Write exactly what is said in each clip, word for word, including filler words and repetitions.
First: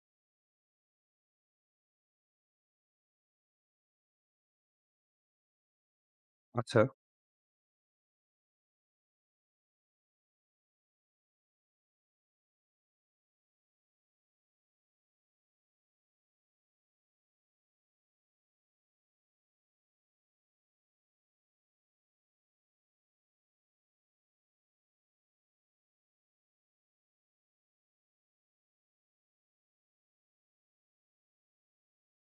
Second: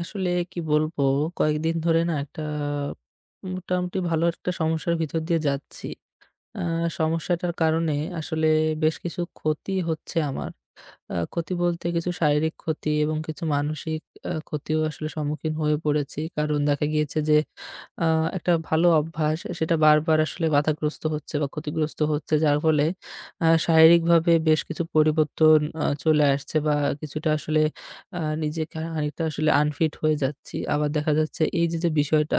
আসলে কি বলবো? কয়েকদিন ধরে না একটা মোটামুটি ভালো একটা সমস্যার ভিতর দিয়ে যাচ্ছি। আ আচ্ছা। সমস্যাটার কারণে আসলে বেশ কিছু ক্ষতি হচ্ছে আমার। আ ক্ষতি বলতে কিছু শারীরিক ক্ষতি এবং কিছু মানসিক আ ক্ষতিও আসলে সম্মুখীন হয়ে পড়েছি। কারণ দেখা গিয়েছে যে আ একটা ভালো অভ্যাস সেটা বারবার আসলে বাধাগ্রস্ত হচ্ছে বা ক্ষতিগ্রস্ত হচ্ছে। যার ফলে আ শারীরিকভাবে বেশ কিছু পরিবর্তন আ চলে আসছে বা কিছুটা আসলে আ নিজেকে খানিকটা আসলে আনফিট হয়ে যাচ্ছি। আবার দেখা যাচ্ছে এই যে, যে বিষয়টা,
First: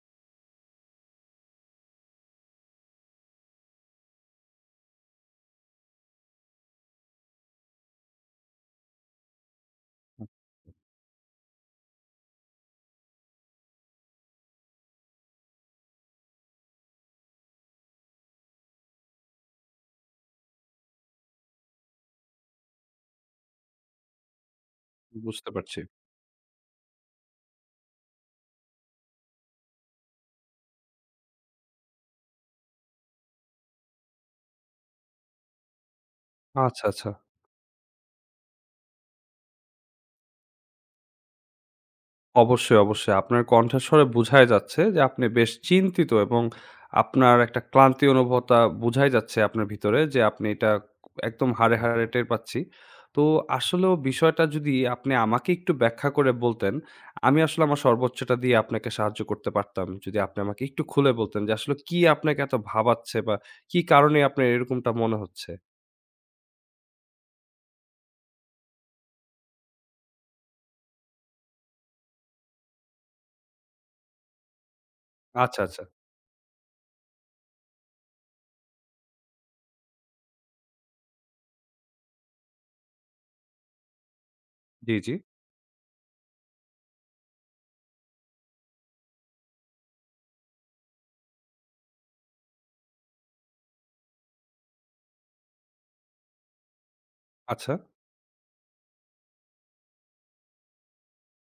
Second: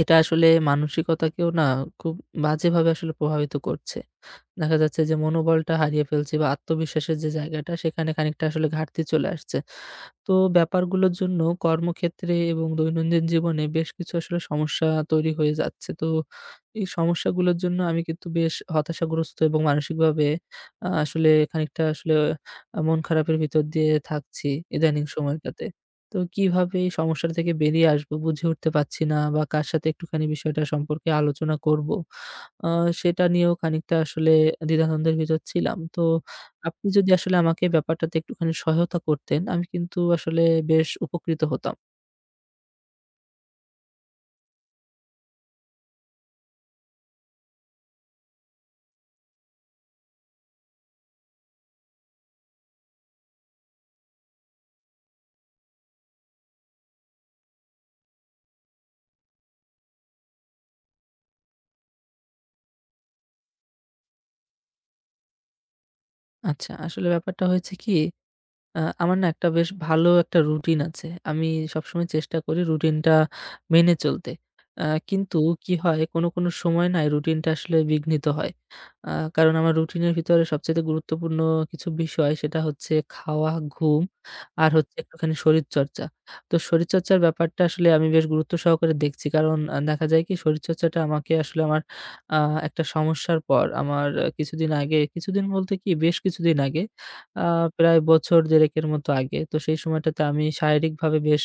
এটা আসলে মানসিকতাকেও না খুব বাজেভাবে আসলে প্রভাবিত করছে। দেখা যাচ্ছে যে মনোবলটা হারিয়ে ফেলছি বা আত্মবিশ্বাসের যে জায়গাটা সেখানে খানিকটা আসলে ঘাটতি চলে আসছে। তো ব্যাপারগুলোর জন্য কর্মক্ষেত্রে এবং দৈনন্দিন জীবনে বেশ কিছু আসলে সমস্যা তৈরি হয়ে যাচ্ছে। তো এই সমস্যাগুলোর জন্য আমি কিন্তু বেশ হতাশাগ্রস্ত এবং মানসিকভাবে আ আসলে খানিকটা আসলে আ মন খারাপের ভিতর দিয়ে থাকছি ইদানিং বুঝতে সময়টাতে। পারছি। তো কিভাবে এই সমস্যা থেকে বেরিয়ে আসবো বুঝে উঠতে পারছি না বা কার সাথে একটুখানি বিষয়টা সম্পর্কে আলোচনা করব? আ সেটা নিয়েও খানিকটা আসলে দ্বিধাদ্বন্দ্বের ভিতর ছিলাম। তো আচ্ছা, আপনি আচ্ছা। যদি আসলে আমাকে ব্যাপারটাতে একটুখানি সহায়তা করতেন, আমি কিন্তু আসলে বেশ উপকৃত হতাম। অবশ্যই, অবশ্যই। আপনার কণ্ঠস্বরে বুঝাই যাচ্ছে যে আপনি বেশ চিন্তিত এবং আপনার একটা ক্লান্তি অনুভূতা বুঝাই যাচ্ছে আপনার ভিতরে যে আপনি এটা একদম হাড়ে, হাড়ে টের পাচ্ছি। তো আসলেও বিষয়টা যদি আপনি আমাকে একটু ব্যাখ্যা করে বলতেন, আমি আসলে আমার সর্বোচ্চটা দিয়ে আপনাকে সাহায্য করতে পারতাম। যদি আপনি আমাকে একটু খুলে বলতেন যে আসলে কি আপনাকে এত ভাবাচ্ছে বা কি কারণে আপনার এরকমটা মনে হচ্ছে? আচ্ছা, আসলে ব্যাপারটা হয়েছে কি আ আমার না একটা বেশ ভালো একটা রুটিন আছে। আমি সবসময় চেষ্টা করি রুটিনটা মেনে চলতে। আ কিন্তু আচ্ছা, কি আচ্ছা। হয় কোনো, কোনো সময় না এই রুটিনটা আসলে বিঘ্নিত হয়। আ কারণ আমার রুটিনের ভিতরে সবচাইতে গুরুত্বপূর্ণ কিছু বিষয় সেটা হচ্ছে খাওয়া, ঘুম আর হচ্ছে জি, জি। একটুখানি শরীরচর্চা। তো শরীরচর্চার ব্যাপারটা আসলে আমি বেশ গুরুত্ব সহকারে দেখছি। কারণ আ দেখা যায় কি শরীরচর্চাটা আমাকে আসলে আমার আ একটা সমস্যার পর আমার আহ, কিছুদিন আগে কিছুদিন বলতে কি বেশ কিছুদিন আগে আ আচ্ছা, প্রায় বছর দেড় এর মতো আগে। তো সেই সময়টাতে আমি শারীরিকভাবে বেশ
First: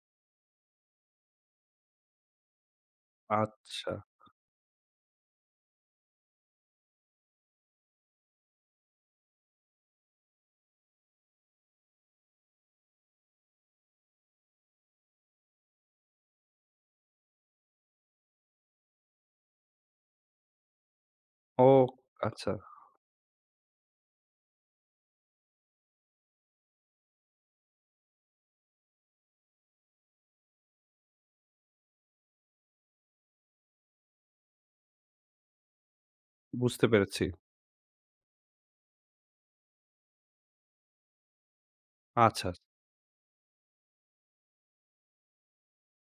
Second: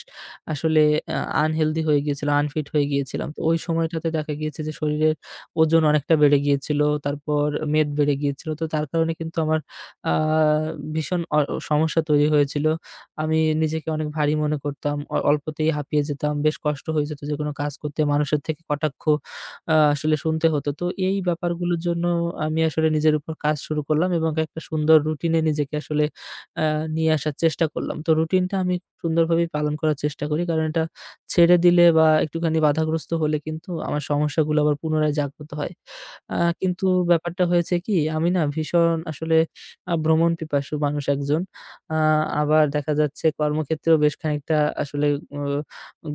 আসলে আ আনহেলদি হয়ে গিয়েছিলাম, আনফিট হয়ে গিয়েছিলাম। তো ওই আচ্ছা। সময়টাতে দেখা গিয়েছে যে শরীরের ওজন অনেকটা বেড়ে গিয়েছিল। তারপর মেদ বেড়ে গিয়েছিল। তো তার কারণে কিন্তু আমার আ ভীষণ অ সমস্যা তৈরি হয়েছিল। আমি নিজেকে অনেক ভারী মনে করতাম। অ অল্পতেই হাঁপিয়ে যেতাম। বেশ কষ্ট হয়ে যেত যেকোনো কাজ করতে। মানুষের থেকে কটাক্ষ আ আসলে শুনতে হতো। তো এই ও ব্যাপারগুলোর জন্য আচ্ছা, আমি আসলে নিজের উপর কাজ শুরু করলাম এবং একটা সুন্দর রুটিনে নিজেকে আসলে আ নিয়ে আসার চেষ্টা করলাম। তো রুটিনটা আমি সুন্দরভাবেই পালন করার চেষ্টা করি। কারণ এটা ছেড়ে দিলে বা একটুখানি বাধাগ্রস্ত হলে কিন্তু আমার সমস্যাগুলো আবার পুনরায় জাগ্রত হয়। আ বুঝতে কিন্তু পেরেছি। ব্যাপারটা হয়েছে কি আমি না ভীষণ আসলে আ ভ্রমণ পিপাসু মানুষ একজন। আ আচ্ছা, আবার দেখা যাচ্ছে কর্মক্ষেত্রেও বেশ খানিকটা আসলে উ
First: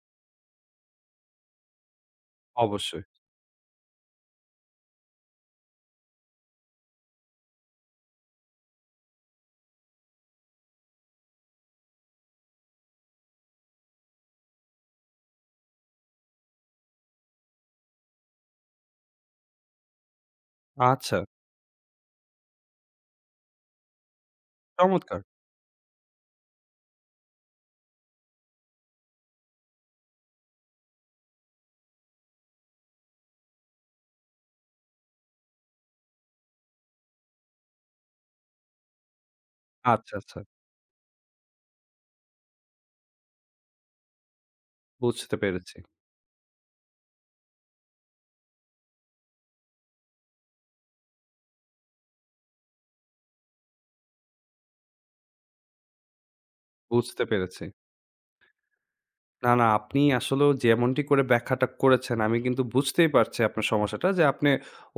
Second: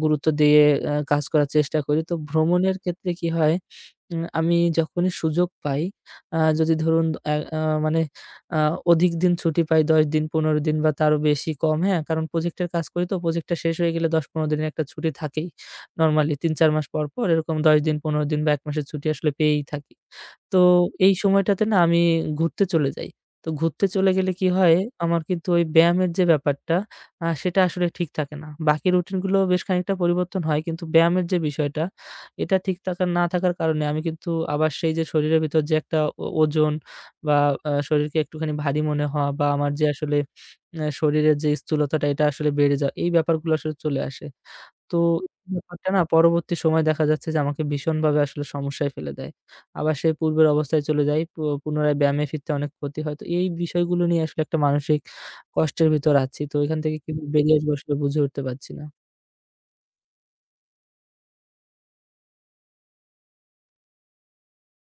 গুরুত্ব দিয়ে আ কাজ করার চেষ্টা করি। তো ভ্রমণের অবশ্যই। ক্ষেত্রে কি হয়, উম আমি যখনই সুযোগ পাই, আ যদি ধরুন অ্যা আ মানে আ অধিক দিন ছুটি পাই দশ দিন, পনেরো দিন বা তারও বেশি কম, হ্যাঁ? কারণ প্রজেক্টের কাজ করি তো প্রজেক্টটা শেষ হয়ে গেলে দশ পনেরো দিনের একটা ছুটি থাকেই। নরমালি তিন চার মাস পর, পর এরকম দশ দিন, পনেরো দিন বা এক মাসের ছুটি আসলে পেয়েই থাকি। তো এই আচ্ছা, সময়টাতে না আমি ঘুরতে চলে যাই। তো ঘুরতে চলে গেলে কি হয়, আমার চমৎকার! কিন্তু ওই ব্যায়ামের যে ব্যাপারটা আ সেটা আসলে ঠিক থাকে না। বাকি রুটিনগুলো বেশ খানিকটা পরিবর্তন হয়। কিন্তু ব্যায়ামের যে বিষয়টা, এটা ঠিক থাকা না থাকার কারণে আমি কিন্তু আবার সেই যে শরীরের ভিতর যে একটা ও ওজন বা আ শরীরকে একটুখানি ভারী মনে হওয়া বা আমার যে আচ্ছা, আসলে আচ্ছা। আ শরীরের যে স্থূলতাটা এটা আসলে বেড়ে যাওয়া, এই ব্যাপারগুলো আসলে চলে আসে। তো বুঝতে এই পেরেছি, ব্যাপারটা না পরবর্তী সময়ে দেখা যাচ্ছে যে আমাকে ভীষণভাবে আসলে সমস্যায় ফেলে দেয়। আবার সেই পূর্বের অবস্থায় চলে যাই। পু পুনরায় ব্যায়ামে ফিরতে অনেক ক্ষতি হয়। তো এই বিষয়গুলো নিয়ে আসলে একটা মানসিক কষ্টের ভিতর আছি। তো এখান থেকে বুঝতে কিভাবে বেরিয়ে পেরেছি। আসবো আসলে বুঝে উঠতে পারছি না। না, না, আপনি আসলেও যেমনটি করে ব্যাখ্যাটা করেছেন, আমি কিন্তু বুঝতেই পারছি আপনার সমস্যাটা যে আপনি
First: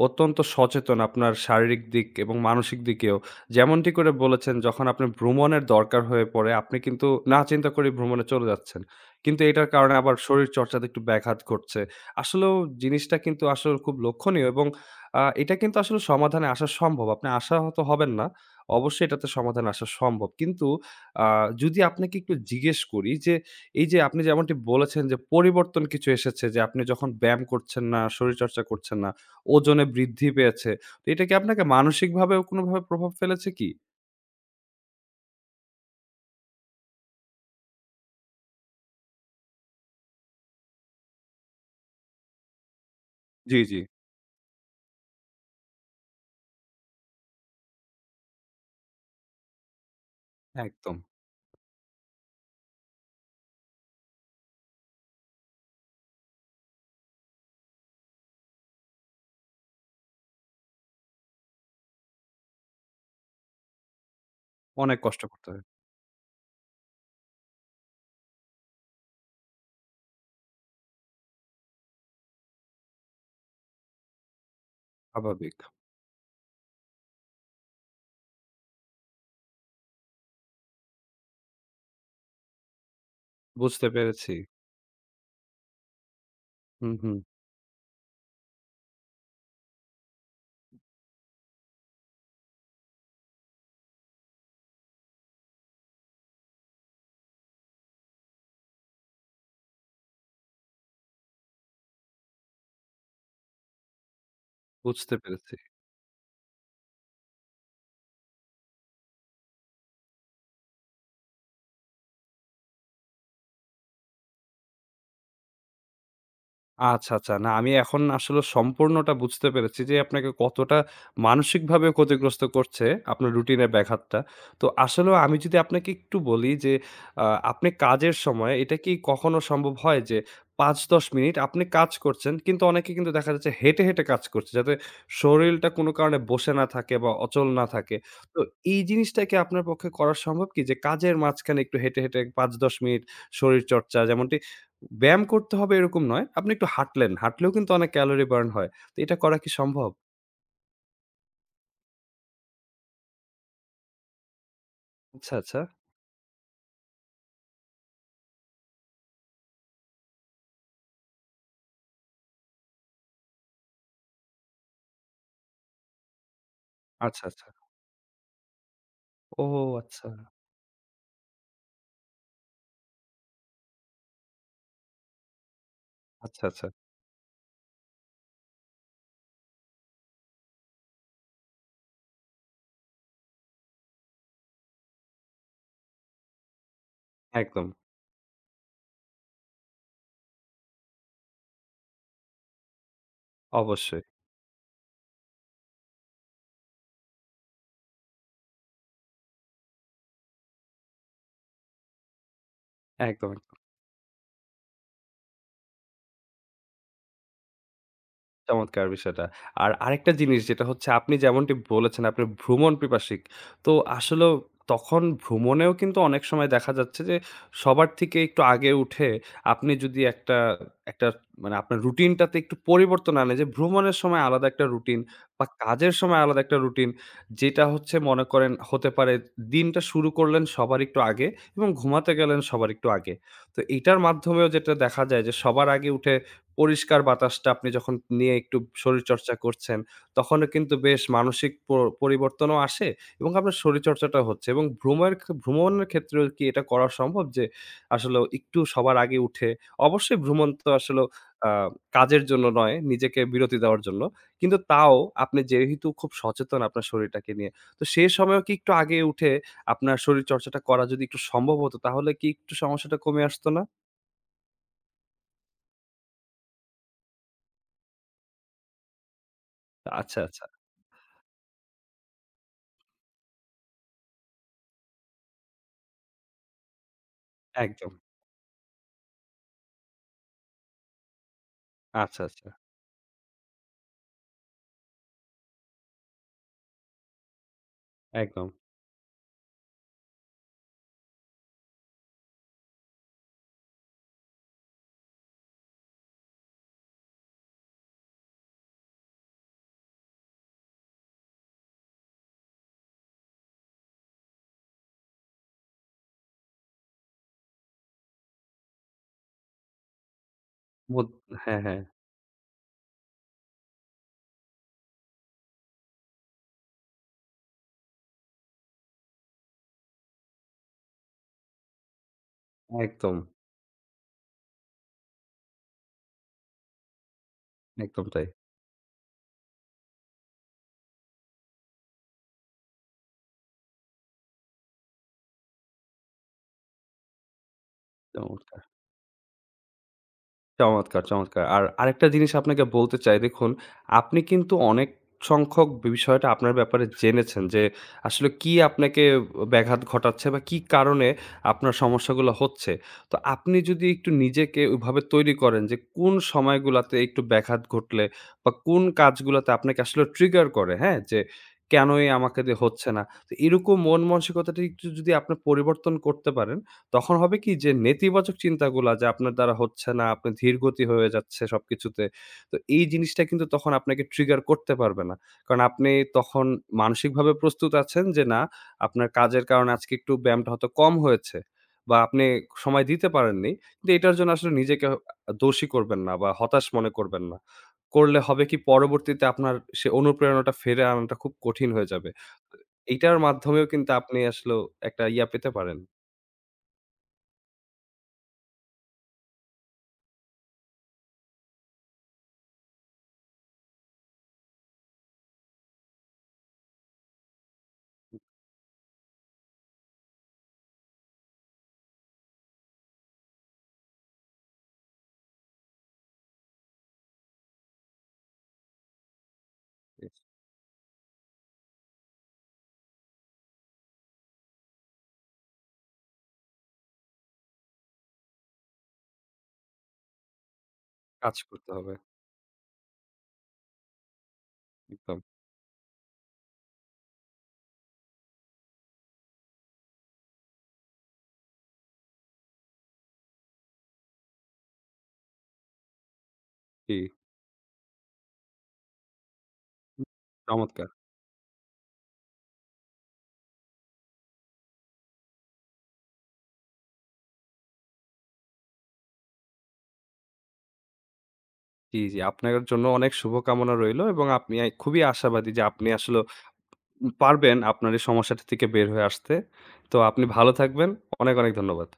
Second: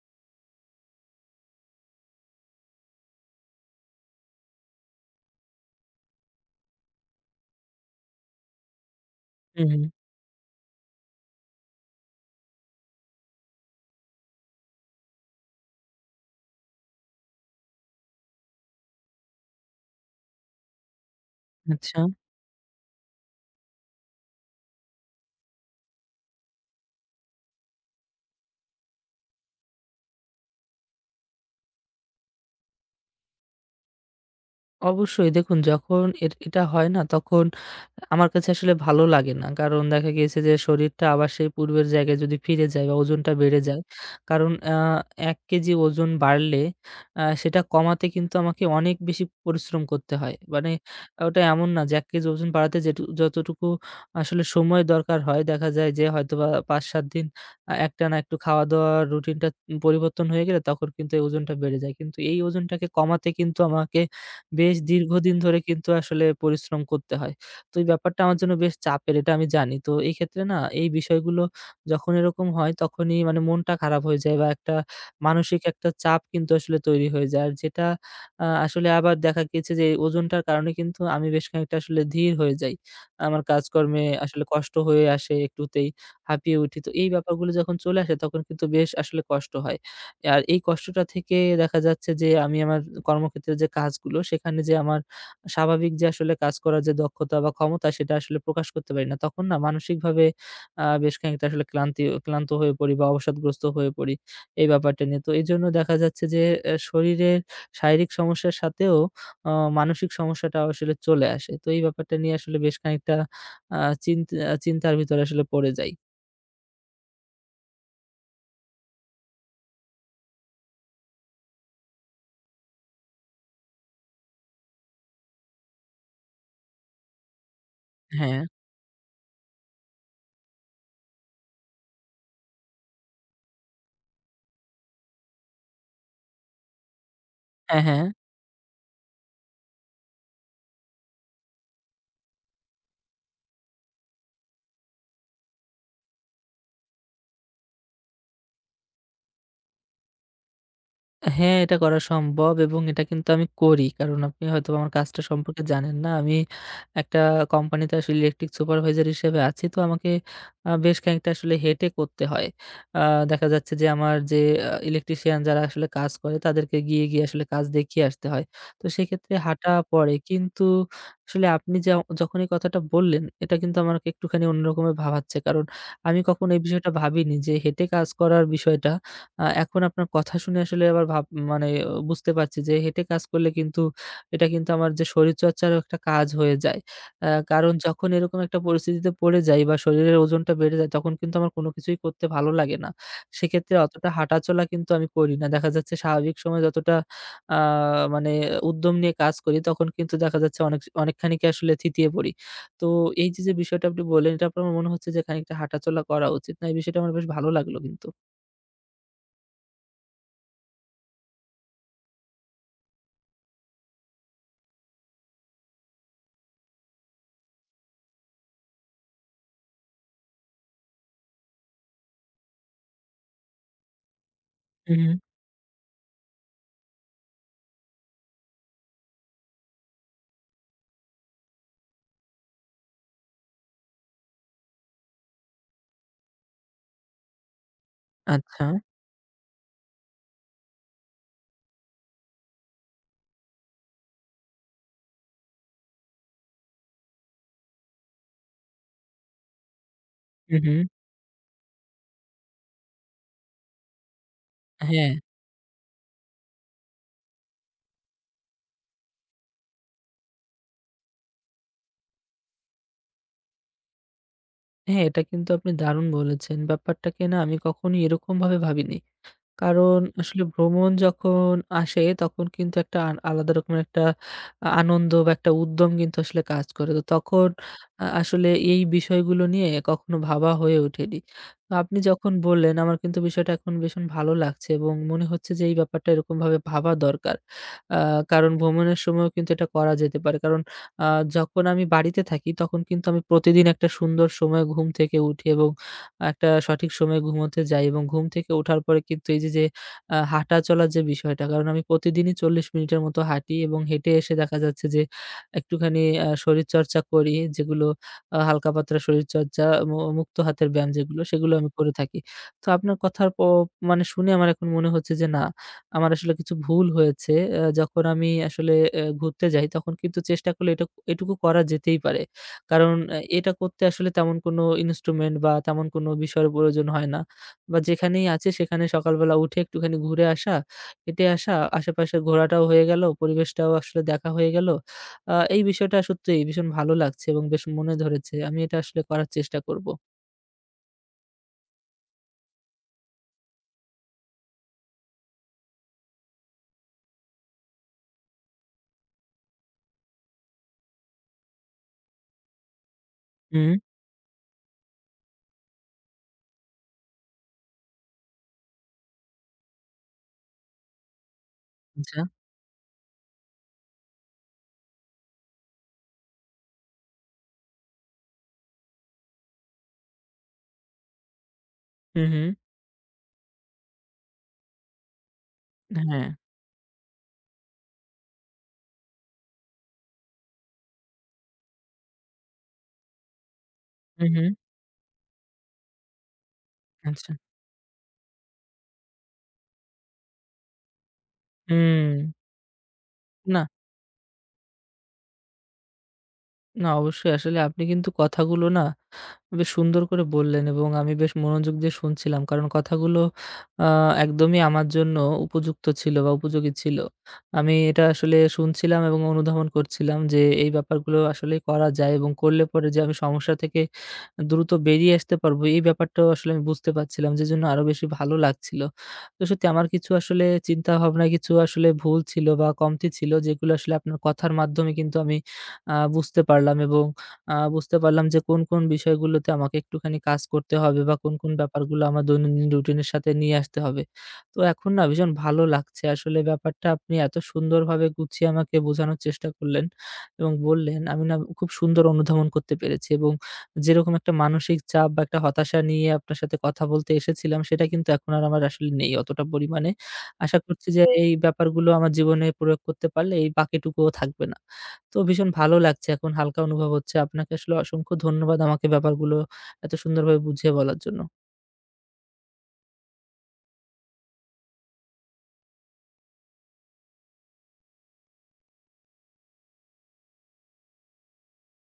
অত্যন্ত সচেতন আপনার শারীরিক দিক এবং মানসিক দিকেও। যেমনটি করে বলেছেন যখন আপনার ভ্রমণের দরকার হয়ে পড়ে, আপনি কিন্তু না চিন্তা করেই ভ্রমণে চলে যাচ্ছেন। কিন্তু হু, এটার হু। কারণে আবার শরীরচর্চাতে একটু ব্যাঘাত ঘটছে। আসলেও জিনিসটা কিন্তু আসলে খুব লক্ষণীয় এবং আ এটা কিন্তু আসলে সমাধানে আসা সম্ভব। আপনি আশাহত হবেন না। অবশ্যই এটাতে সমাধান আসা সম্ভব। কিন্তু আ যদি আচ্ছা। আপনাকে একটু জিজ্ঞেস করি যে এই যে আপনি যেমনটি বলেছেন যে পরিবর্তন কিছু এসেছে যে আপনি যখন ব্যায়াম করছেন না, শরীরচর্চা করছেন না, ওজনে বৃদ্ধি পেয়েছে। তো এটা কি আপনাকে মানসিকভাবেও কোনোভাবে প্রভাব ফেলেছে কি? অবশ্যই দেখুন যখন এ এটা হয় না তখন আমার কাছে আসলে ভালো লাগে না। কারণ দেখা গিয়েছে যে শরীরটা আবার সেই পূর্বের জায়গায় যদি ফিরে যায় বা ওজনটা জি, বেড়ে জি। যায়। কারণ আ এক কেজি ওজন বাড়লে আ সেটা কমাতে কিন্তু আমাকে অনেক বেশি পরিশ্রম করতে হয়। মানে একদম। ওটা এমন না যে এক কেজি ওজন বাড়াতে যেটু যতটুকু আসলে সময় দরকার হয় দেখা যায় যে হয়তোবা পাঁচ সাত দিন আ একটানা একটু খাওয়া-দাওয়ার রুটিনটা পরিবর্তন হয়ে গেলে তখন কিন্তু এই ওজনটা বেড়ে যায়। কিন্তু এই ওজনটাকে কমাতে কিন্তু আমাকে বেশ অনেক কষ্ট দীর্ঘদিন করতে ধরে হয়। কিন্তু আসলে পরিশ্রম করতে হয়। তো এই ব্যাপারটা আমার জন্য বেশ চাপের এটা আমি জানি। তো এই ক্ষেত্রে না এই বিষয়গুলো যখন এরকম হয় তখনই মানে মনটা খারাপ হয়ে যায় বা একটা স্বাভাবিক। মানসিক একটা চাপ কিন্তু আসলে তৈরি হয়ে যায়। আর যেটা আ আসলে আবার দেখা গিয়েছে যে এই ওজনটার কারণে কিন্তু আমি বেশ খানিকটা আসলে ধীর হয়ে যাই। আমার বুঝতে কাজকর্মে পেরেছি। আসলে কষ্ট হয়ে আসে একটুতেই হাঁপিয়ে উঠি। তো হুম, এই হুম। ব্যাপারগুলো যখন চলে আসে তখন কিন্তু বেশ আসলে কষ্ট হয়। আর এই কষ্টটা থেকে দেখা যাচ্ছে যে আমি আমার কর্মক্ষেত্রে যে কাজগুলো সেখানে যে আমার স্বাভাবিক যে আসলে কাজ করার যে দক্ষতা বা ক্ষমতা সেটা আসলে প্রকাশ করতে পারি না। তখন না মানসিকভাবে আ বেশ খানিকটা আসলে ক্লান্তি ক্লান্ত হয়ে পড়ি বা অবসাদগ্রস্ত হয়ে পড়ি এই ব্যাপারটা বুঝতে নিয়ে। তো পেরেছি। এজন্য দেখা যাচ্ছে যে অ্যা শরীরের শারীরিক সমস্যার সাথেও অ মানসিক সমস্যাটাও আসলে চলে আসে। তো এই ব্যাপারটা নিয়ে আসলে বেশ খানিকটা আ চিন্ত চিন্তার ভিতরে আসলে পড়ে যাই। আচ্ছা, আচ্ছা। না আমি এখন আসলে সম্পূর্ণটা বুঝতে পেরেছি যে আপনাকে কতটা মানসিকভাবে ক্ষতিগ্রস্ত করছে আপনার রুটিনের ব্যাঘাতটা। তো আসলেও আমি যদি আপনাকে একটু বলি যে আ আপনি কাজের হ্যাঁ। সময় এটা কি কখনো সম্ভব হয় যে পাঁচ দশ মিনিট আপনি কাজ করছেন কিন্তু অনেকে কিন্তু দেখা যাচ্ছে হেঁটে, হেঁটে কাজ করছে যাতে শরীলটা কোনো কারণে বসে না থাকে বা অচল না হ্যাঁ, থাকে। হ্যাঁ। তো এই জিনিসটা কি আপনার পক্ষে করা সম্ভব কি যে কাজের মাঝখানে একটু হেঁটে, হেঁটে পাঁচ দশ মিনিট শরীরচর্চা যেমনটি ব্যায়াম করতে হবে এরকম নয়। আপনি একটু হাঁটলেন। হাঁটলেও কিন্তু অনেক ক্যালোরি বার্ন হয়। তো এটা করা কি সম্ভব? হ্যাঁ, এটা করা সম্ভব এবং এটা কিন্তু আমি করি। কারণ আপনি হয়তো আমার কাজটা আচ্ছা, আচ্ছা। সম্পর্কে জানেন না। আমি একটা কোম্পানিতে আসলে ইলেকট্রিক সুপারভাইজার হিসেবে আছি। তো আমাকে আ বেশ খানিকটা আসলে হেঁটে করতে হয়। আ দেখা যাচ্ছে যে আমার যে আ ইলেকট্রিশিয়ান যারা আসলে কাজ করে তাদেরকে গিয়ে, গিয়ে আচ্ছা, আসলে আচ্ছা। কাজ দেখিয়ে আসতে হয়। তো সেক্ষেত্রে ও হাঁটা আচ্ছা। পড়ে। কিন্তু আসলে আপনি যা যখন এই কথাটা বললেন এটা কিন্তু আমাকে একটুখানি অন্যরকমে ভাবাচ্ছে। কারণ আমি আচ্ছা, কখনো এই আচ্ছা। বিষয়টা ভাবিনি যে হেঁটে কাজ করার বিষয়টা আ এখন আপনার কথা শুনে আসলে আবার ভাব মানে আহ, বুঝতে পারছি যে হেঁটে কাজ করলে কিন্তু এটা কিন্তু আমার যে শরীরচর্চারও একটা কাজ হয়ে যায়। আ একদম। কারণ যখন এরকম একটা পরিস্থিতিতে পড়ে যাই বা শরীরের ওজনটা বেড়ে যায় তখন কিন্তু আমার কোনো কিছুই করতে ভালো লাগে না। সেক্ষেত্রে অবশ্যই। অতটা হাঁটাচলা কিন্তু আমি করি না। দেখা যাচ্ছে স্বাভাবিক সময়ে যতটা আ মানে উদ্যম নিয়ে কাজ করি তখন কিন্তু দেখা যাচ্ছে অনেক অনেকখানি কি আসলে থিতিয়ে পড়ি। তো এই একদম। যে, যে বিষয়টা আপনি বললেন এটা আপনার মনে হচ্ছে যে খানিকটা হাঁটাচলা করা উচিত। না এই বিষয়টা আমার বেশ ভালো লাগলো কিন্তু। চমৎকার বিষয়টা। আর আরেকটা জিনিস যেটা হচ্ছে আপনি যেমনটি বলেছেন আপনি ভ্রমণ পিপাসিক। তো আসলেও তখন ভ্রমণেও কিন্তু অনেক সময় দেখা যাচ্ছে যে সবার থেকে একটু আগে উঠে আপনি যদি একটা একটা মানে আপনার রুটিনটাতে একটু পরিবর্তন আনে যে ভ্রমণের সময় আলাদা একটা রুটিন হুম। বা কাজের সময় আলাদা একটা রুটিন যেটা হচ্ছে মনে করেন হতে পারে দিনটা শুরু করলেন সবার একটু আগে এবং ঘুমাতে গেলেন সবার একটু আগে। তো এটার মাধ্যমেও যেটা দেখা যায় যে সবার আগে উঠে পরিষ্কার বাতাসটা আপনি যখন নিয়ে একটু আচ্ছা। শরীরচর্চা করছেন, তখনও কিন্তু বেশ মানসিক প পরিবর্তনও আসে এবং আপনার শরীরচর্চাটা হচ্ছে এবং ভ্রমের খ ভ্রমণের ক্ষেত্রেও কি এটা করা সম্ভব? যে আসলেও একটু সবার আগে উঠে অবশ্যই ভ্রমণ হু, তো হু। আসলেও আ কাজের জন্য নয়, নিজেকে বিরতি দেওয়ার জন্য। কিন্তু তাও হ্যাঁ, আপনি যেহেতু খুব সচেতন আপনার শরীরটাকে নিয়ে, তো সে সময়েও কি একটু আগে উঠে আপনার শরীরচর্চাটা করা যদি একটু সম্ভব হতো, তাহলে কি একটু সমস্যাটা কমে আসতো না? হ্যাঁ, এটা কিন্তু আপনি দারুণ বলেছেন। ব্যাপারটাকে না আমি কখনোই এরকমভাবে ভাবিনি। কারণ আচ্ছা, আসলে আচ্ছা। ভ্রমণ যখন আসে তখন কিন্তু একটা আ আলাদা রকমের একটা আ আনন্দ বা একটা উদ্যম কিন্তু আসলে কাজ করে। তো তখন একদম। আ আসলে এই বিষয়গুলো নিয়ে কখনো ভাবা হয়ে ওঠেনি। তো আপনি আচ্ছা, যখন আচ্ছা। বললেন আমার কিন্তু বিষয়টা এখন ভীষণ ভালো লাগছে এবং মনে হচ্ছে যে এই ব্যাপারটা এরকমভাবে ভাবা দরকার। আ একদম। কারণ ভ্রমণের সময়ও কিন্তু এটা করা যেতে পারে। কারণ আ যখন আমি বাড়িতে থাকি তখন কিন্তু আমি প্রতিদিন একটা সুন্দর সময় ঘুম থেকে উঠি এবং একটা সঠিক সময়ে ঘুমোতে যাই এবং ঘুম থেকে ওঠার পরে কিন্তু এই যে, যে আ হাঁটা চলার যে বিষয়টা, কারণ আমি প্রতিদিনই চল্লিশ মিনিটের মতো হাঁটি এবং হেঁটে এসে দেখা যাচ্ছে যে একটুখানি আ শরীরচর্চা করি, যেগুলো আ হালকা পাতলা শরীরচর্চা মু মুক্ত হাতের ব্যায়াম বোদ যেগুলো, সেগুলো হ্যাঁ, আমি হ্যাঁ। করে থাকি। তো আপনার কথার প মানে শুনে আমার এখন মনে হচ্ছে যে না, আমার আসলে কিছু ভুল হয়েছে। আ যখন আমি আসলে অ্যা ঘুরতে যাই, তখন কিন্তু চেষ্টা করলে এটা এটুকু করা যেতেই পারে। কারণ একদম, আ এটা করতে আসলে তেমন কোনো ইনস্ট্রুমেন্ট বা তেমন কোনো বিষয়ের প্রয়োজন হয় না। বা একদম তাই। যেখানেই আছে সেখানে সকালবেলা উঠে একটুখানি ঘুরে আসা, হেঁটে আসা, আশেপাশে ঘোরাটাও হয়ে গেল, পরিবেশটাও আসলে দেখা হয়ে গেল। আ এই বিষয়টা সত্যিই ভীষণ ভালো লাগছে এবং বেশ মনে ধরেছে। আমি চমৎকার! এটা আসলে করার চেষ্টা করব। চমৎকার, চমৎকার। আর আরেকটা জিনিস আপনাকে বলতে চাই দেখুন, আপনি কিন্তু অনেক সংখ্যক বিষয়টা আপনার ব্যাপারে জেনেছেন যে, আসলে কি আপনাকে ব্যাঘাত ঘটাচ্ছে বা কি কারণে আপনার সমস্যাগুলো হচ্ছে। তো আপনি হুম, যদি একটু নিজেকে ওইভাবে তৈরি করেন যে, কোন সময়গুলাতে একটু ব্যাঘাত ঘটলে বা কোন কাজগুলাতে আপনাকে আসলে ট্রিগার করে, হ্যাঁ? যে কেনই আচ্ছা। আমাকে দিয়ে হচ্ছে না। তো এরকম মন মানসিকতাটা একটু যদি আপনি পরিবর্তন করতে পারেন তখন হবে কি যে নেতিবাচক চিন্তাগুলা যে আপনার দ্বারা হচ্ছে না, আপনি ধীরগতি হয়ে যাচ্ছে সবকিছুতে। হু, হুম। তো এই জিনিসটা কিন্তু তখন আপনাকে ট্রিগার করতে পারবে না। কারণ আপনি হ্যাঁ। তখন মানসিকভাবে প্রস্তুত আছেন যে না, আপনার কাজের কারণে আজকে একটু ব্যায়ামটা হয়তো কম হয়েছে বা আপনি সময় দিতে পারেননি। কিন্তু এটার হু, জন্য হুম। আসলে নিজেকে আ দোষী করবেন না বা হতাশ মনে করবেন আচ্ছা। না। করলে হবে কি পরবর্তীতে আপনার সে অনুপ্রেরণাটা ফিরে আনাটা খুব কঠিন হয়ে হুম। যাবে। এইটার না, মাধ্যমেও কিন্তু আপনি আসলেও একটা ইয়া পেতে পারেন। না অবশ্যই আসলে আপনি কিন্তু কথাগুলো না বেশ সুন্দর করে বললেন এবং আমি বেশ মনোযোগ দিয়ে শুনছিলাম। কারণ কথাগুলো আ একদমই আমার জন্য উপযুক্ত ছিল বা উপযোগী ছিল। আমি এটা আসলে শুনছিলাম এবং অনুধাবন করছিলাম যে এই ব্যাপারগুলো আসলেই করা যায় এবং করলে পরে যে আমি সমস্যা থেকে দ্রুত বেরিয়ে আসতে পারবো এই ব্যাপারটাও আসলে আমি বুঝতে পারছিলাম। যেজন্য আরো বেশি ভালো লাগছিল। তো সত্যি আমার কিছু আসলে চিন্তাভাবনায় কিছু আসলে ভুল ছিল বা কমতি ছিল যেগুলো আসলে আপনার কথার মাধ্যমে কিন্তু আমি আ বুঝতে পারলাম এবং আ বুঝতে পারলাম যে কোন, কোন বিষয়গুলোতে আমাকে একটুখানি কাজ করতে হবে বা কোন, কাজ কোন করতে হবে। ব্যাপারগুলো আমার দৈনন্দিন রুটিনের সাথে নিয়ে আসতে হবে। তো এখন না একদম। ভীষণ ভালো লাগছে। আসলে ব্যাপারটা আপনি এত সুন্দরভাবে গুছিয়ে আমাকে বোঝানোর চেষ্টা করলেন এবং বললেন আমি না খুব সুন্দর অনুধাবন করতে পেরেছি এবং যেরকম একটা মানসিক চাপ বা একটা হতাশা নিয়ে আপনার সাথে কথা জি, বলতে এসেছিলাম, সেটা কিন্তু এখন আর আমার আসলে নেই অতটা পরিমাণে। আশা চমৎকার। করছি যে এই ব্যাপারগুলো আমার জীবনে প্রয়োগ করতে পারলে এই বাকিটুকুও থাকবে না। তো ভীষণ ভালো লাগছে এখন হালকা অনুভব হচ্ছে। আপনাকে আসলে অসংখ্য ধন্যবাদ আমাকে ব্যাপারগুলো এত সুন্দরভাবে বুঝিয়ে বলার জন্য। জি, জি। আপনার জন্য অনেক শুভকামনা রইলো এবং আপনি আই খুবই আশাবাদী যে আপনি আসলেও উম পারবেন আপনার এই সমস্যাটা থেকে বের হয়ে আসতে। তো আপনি ভালো থাকবেন। অনেক, অনেক ধন্যবাদ।